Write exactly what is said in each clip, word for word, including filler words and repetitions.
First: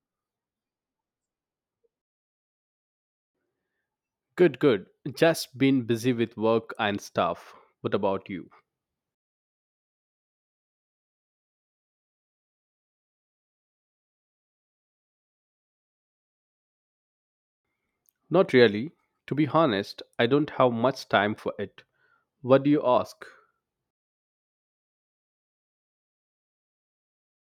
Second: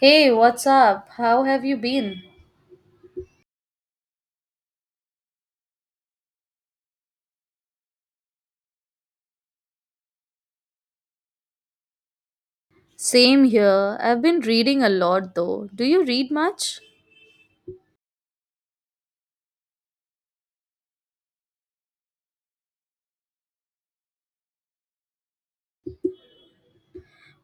Hey, what's up? How have you been? Good, good. Just been busy with work and stuff. What about you? Same here. I've been reading a lot though. Do you read much? Not really. To be honest, I don't have much time for it. What do you ask?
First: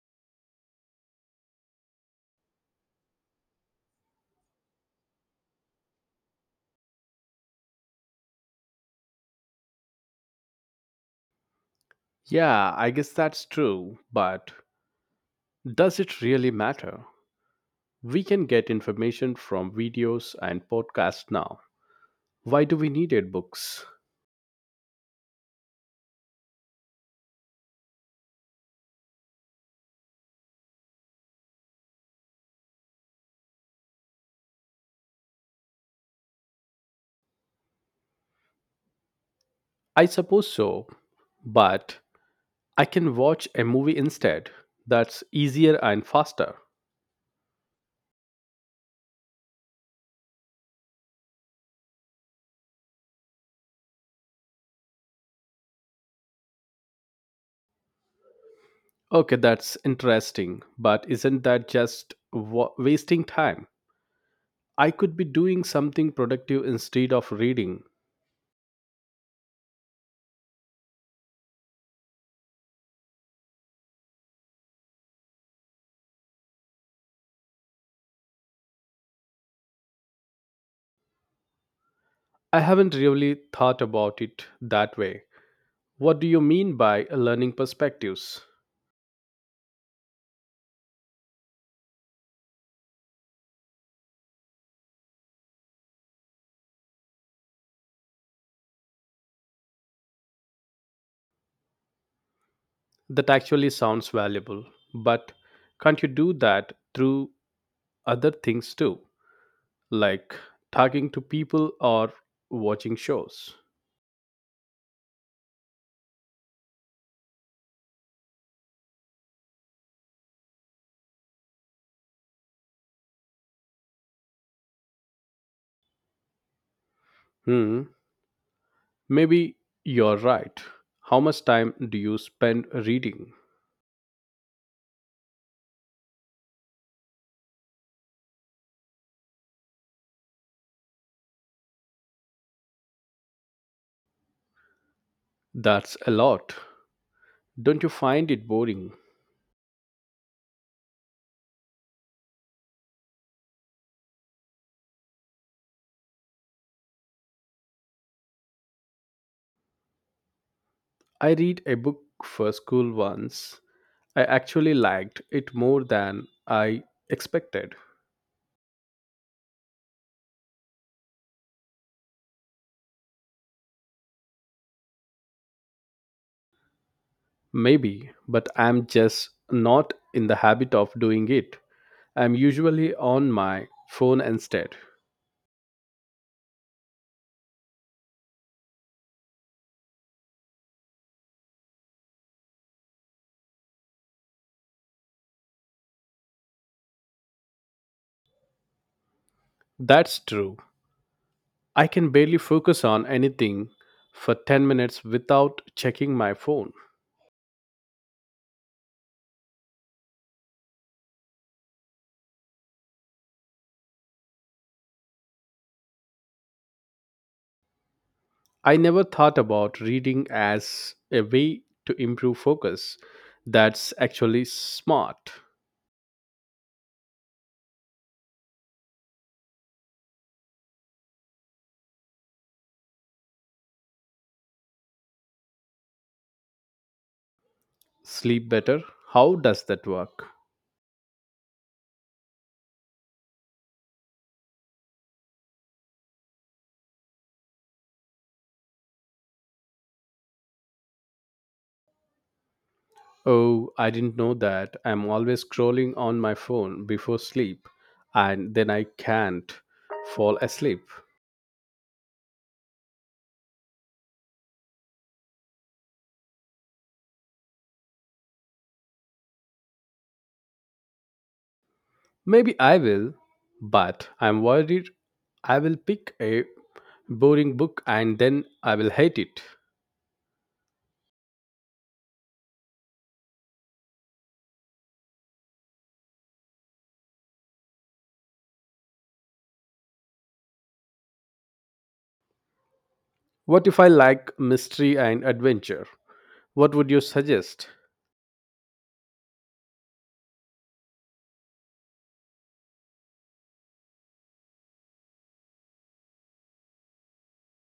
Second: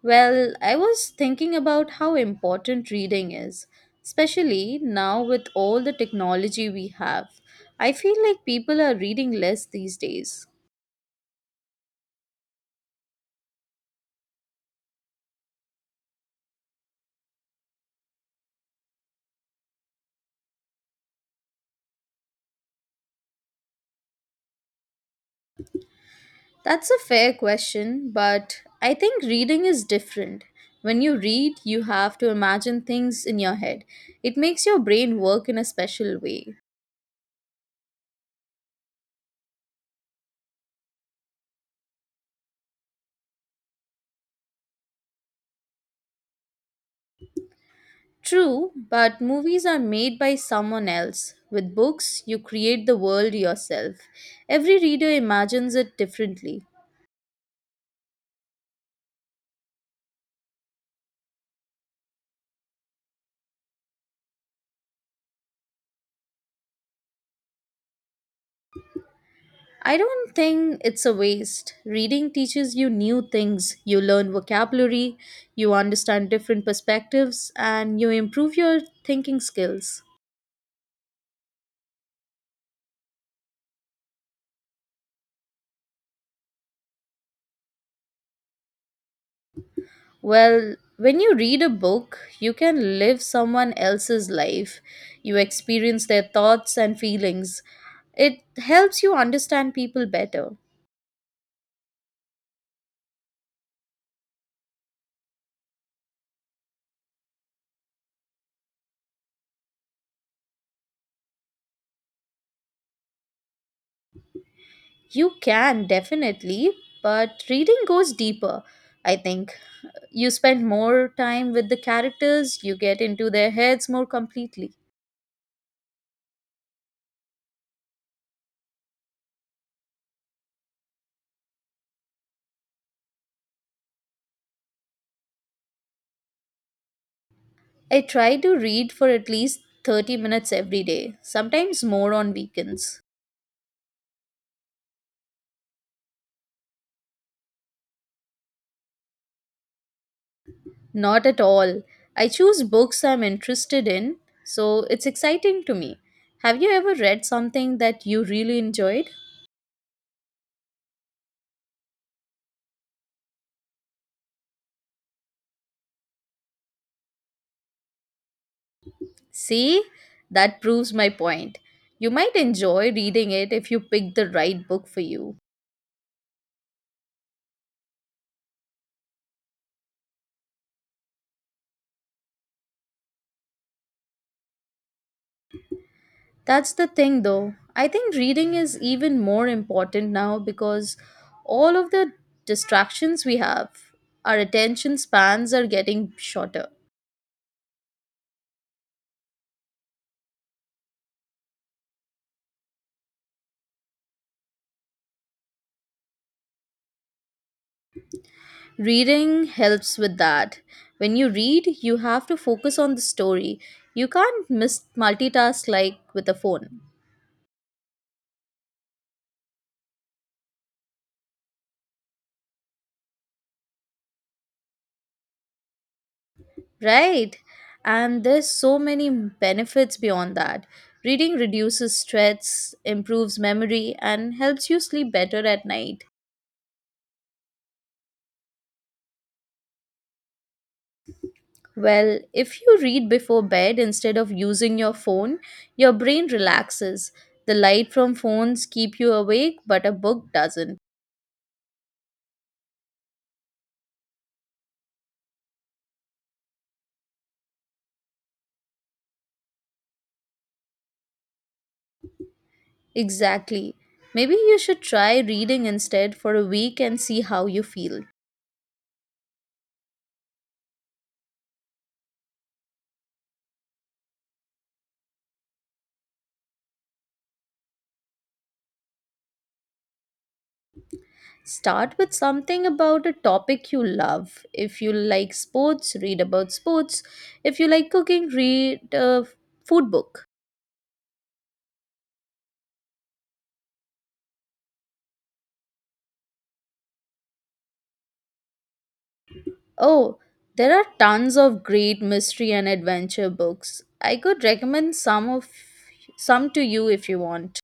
Well, I was thinking about how important reading is, especially now with all the technology we have. I feel like people are reading less these days. Yeah, I guess that's true, but does it really matter? We can get information from videos and podcasts now. Why do we need it books? That's a fair question, but I think reading is different. When you read, you have to imagine things in your head. It makes your brain work in a special way. I suppose so, but I can watch a movie instead. That's easier and faster. True, but movies are made by someone else. With books, you create the world yourself. Every reader imagines it differently. Okay, that's interesting, but isn't that just wa- wasting time? I could be doing something productive instead of reading. I don't think it's a waste. Reading teaches you new things. You learn vocabulary, you understand different perspectives, and you improve your thinking skills. I haven't really thought about it that way. What do you mean by learning perspectives? Well, when you read a book, you can live someone else's life. You experience their thoughts and feelings. It helps you understand people better. That actually sounds valuable, but can't you do that through other things too, like talking to people or watching shows? You can definitely, but reading goes deeper. I think you spend more time with the characters, you get into their heads more completely. Hmm, maybe you're right. How much time do you spend reading? I try to read for at least thirty minutes every day, sometimes more on weekends. That's a lot. Don't you find it boring? Not at all. I choose books I'm interested in, so it's exciting to me. Have you ever read something that you really enjoyed? I read a book for school once. I actually liked it more than I expected. See, that proves my point. You might enjoy reading it if you pick the right book for you. Maybe, but I'm just not in the habit of doing it. I'm usually on my phone instead. That's the thing though. I think reading is even more important now because all of the distractions we have, our attention spans are getting shorter. That's true. I can barely focus on anything for ten minutes without checking my phone. Reading helps with that. When you read, you have to focus on the story. You can't miss multitask like with a phone. I never thought about reading as a way to improve focus. That's actually smart. Right? And there's so many benefits beyond that. Reading reduces stress, improves memory, and helps you sleep better at night. Sleep better? How does that work? Well, if you read before bed instead of using your phone, your brain relaxes. The light from phones keep you awake, but a book doesn't. Oh, I didn't know that. I'm always scrolling on my phone before sleep, and then I can't fall asleep. Exactly. Maybe you should try reading instead for a week and see how you feel. Maybe I will, but I'm worried I will pick a boring book and then I will hate it. Start with something about a topic you love. If you like sports, read about sports. If you like cooking, read a food book. What if I like mystery and adventure? What would you suggest? Oh, there are tons of great mystery and adventure books. I could recommend some of some to you if you want.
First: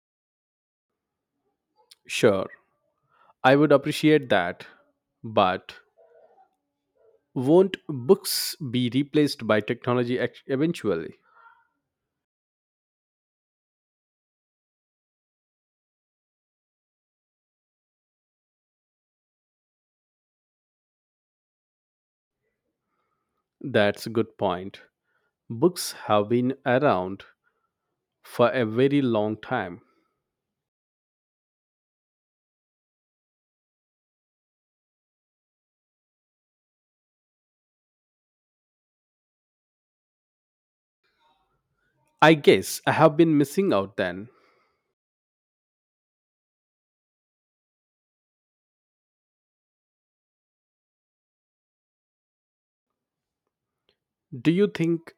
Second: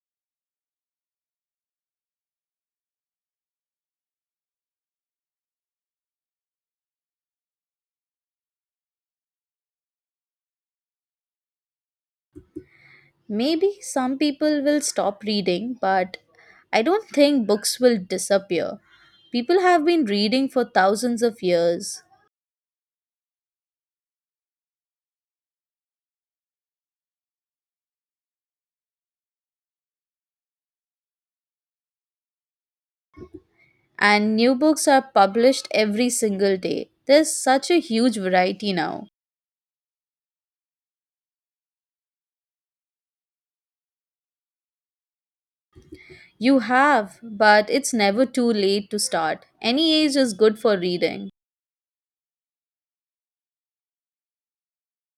Sure, I would appreciate that, but won't books be replaced by technology ex- eventually? Maybe some people will stop reading, but I don't think books will disappear. People have been reading for thousands of years, That's a good point. Books have been around for a very long time. and new books are published every single day. There's such a huge variety now. I guess I have been missing out then. You have, but it's never too late to start. Any age is good for reading. Do you think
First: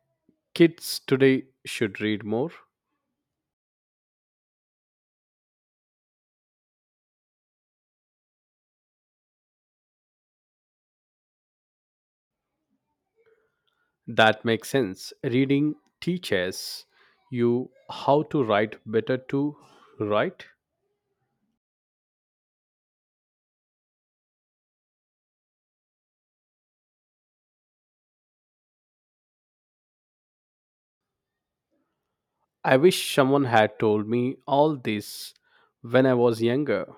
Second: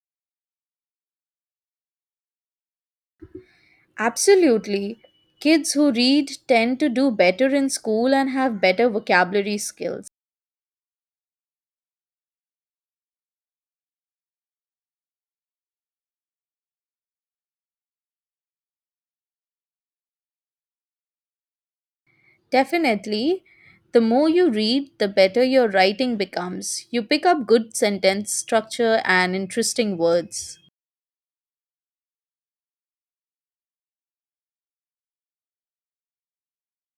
kids today should read more? Absolutely. Kids who read tend to do better in school and have better vocabulary skills. That makes sense. Reading teaches you how to write better to write. Definitely. The more you read, the better your writing becomes. You pick up good sentence structure and interesting words. I wish someone had told me all this when I was younger.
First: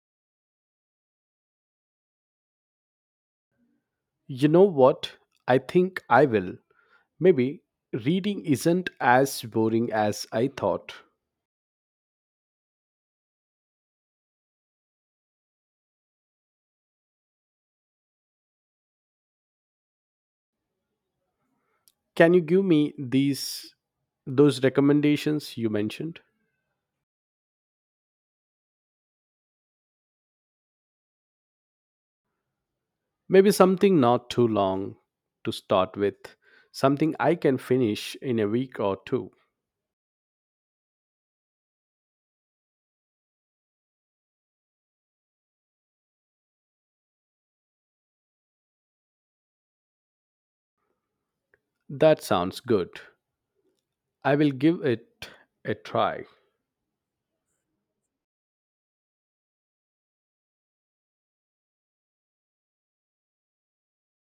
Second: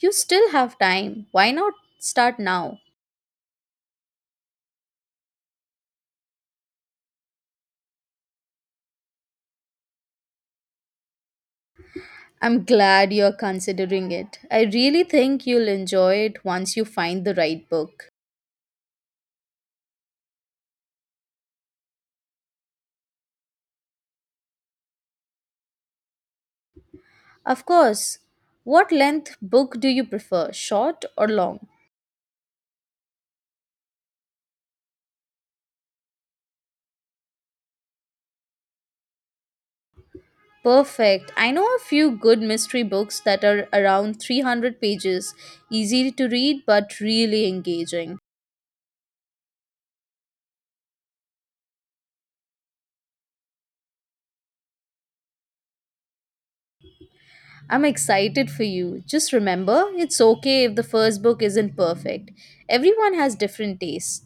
You still have time. Why not start now? You know what? I think I will. Maybe reading isn't as boring as I thought. I'm glad you're considering it. I really think you'll enjoy it once you find the right book. Can you give me these those recommendations you mentioned? Of course, what length book do you prefer, short or long? Maybe something not too long to start with, something I can finish in a week or two. Perfect. I know a few good mystery books that are around three hundred pages, easy to read but really engaging. That sounds good. I will give it a try, I'm excited for you. Just remember, it's okay if the first book isn't perfect. Everyone has different tastes.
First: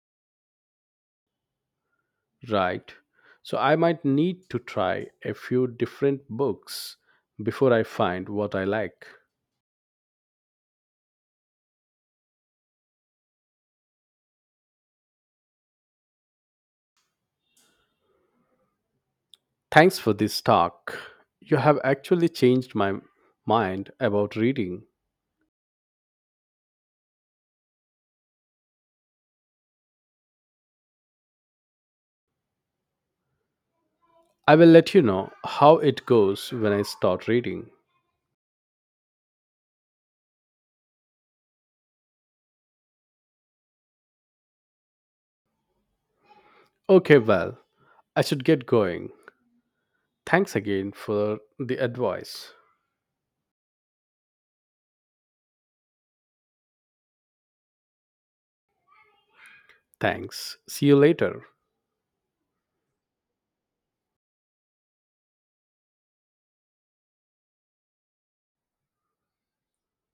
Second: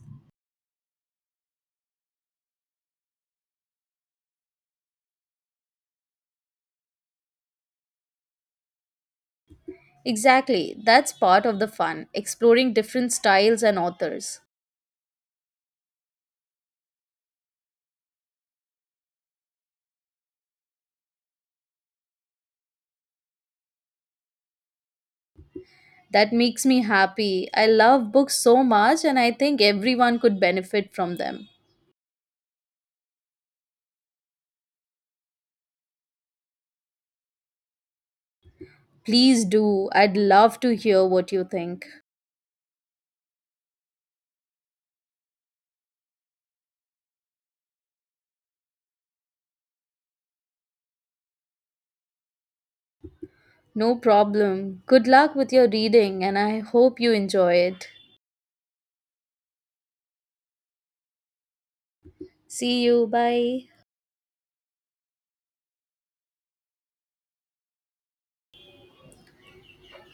right? So I might need to try a few different books before I find what I like. Exactly, that's part of the fun, exploring different styles and authors. Thanks for this talk. You have actually changed my mind about reading. That makes me happy. I love books so much, and I think everyone could benefit from them. I will let you know how it goes when I start reading. Please do. I'd love to hear what you think. Okay, well, I should get going. Thanks again for the advice. No problem. Good luck with your reading and I hope you enjoy it. Thanks. See you later. See you. Bye.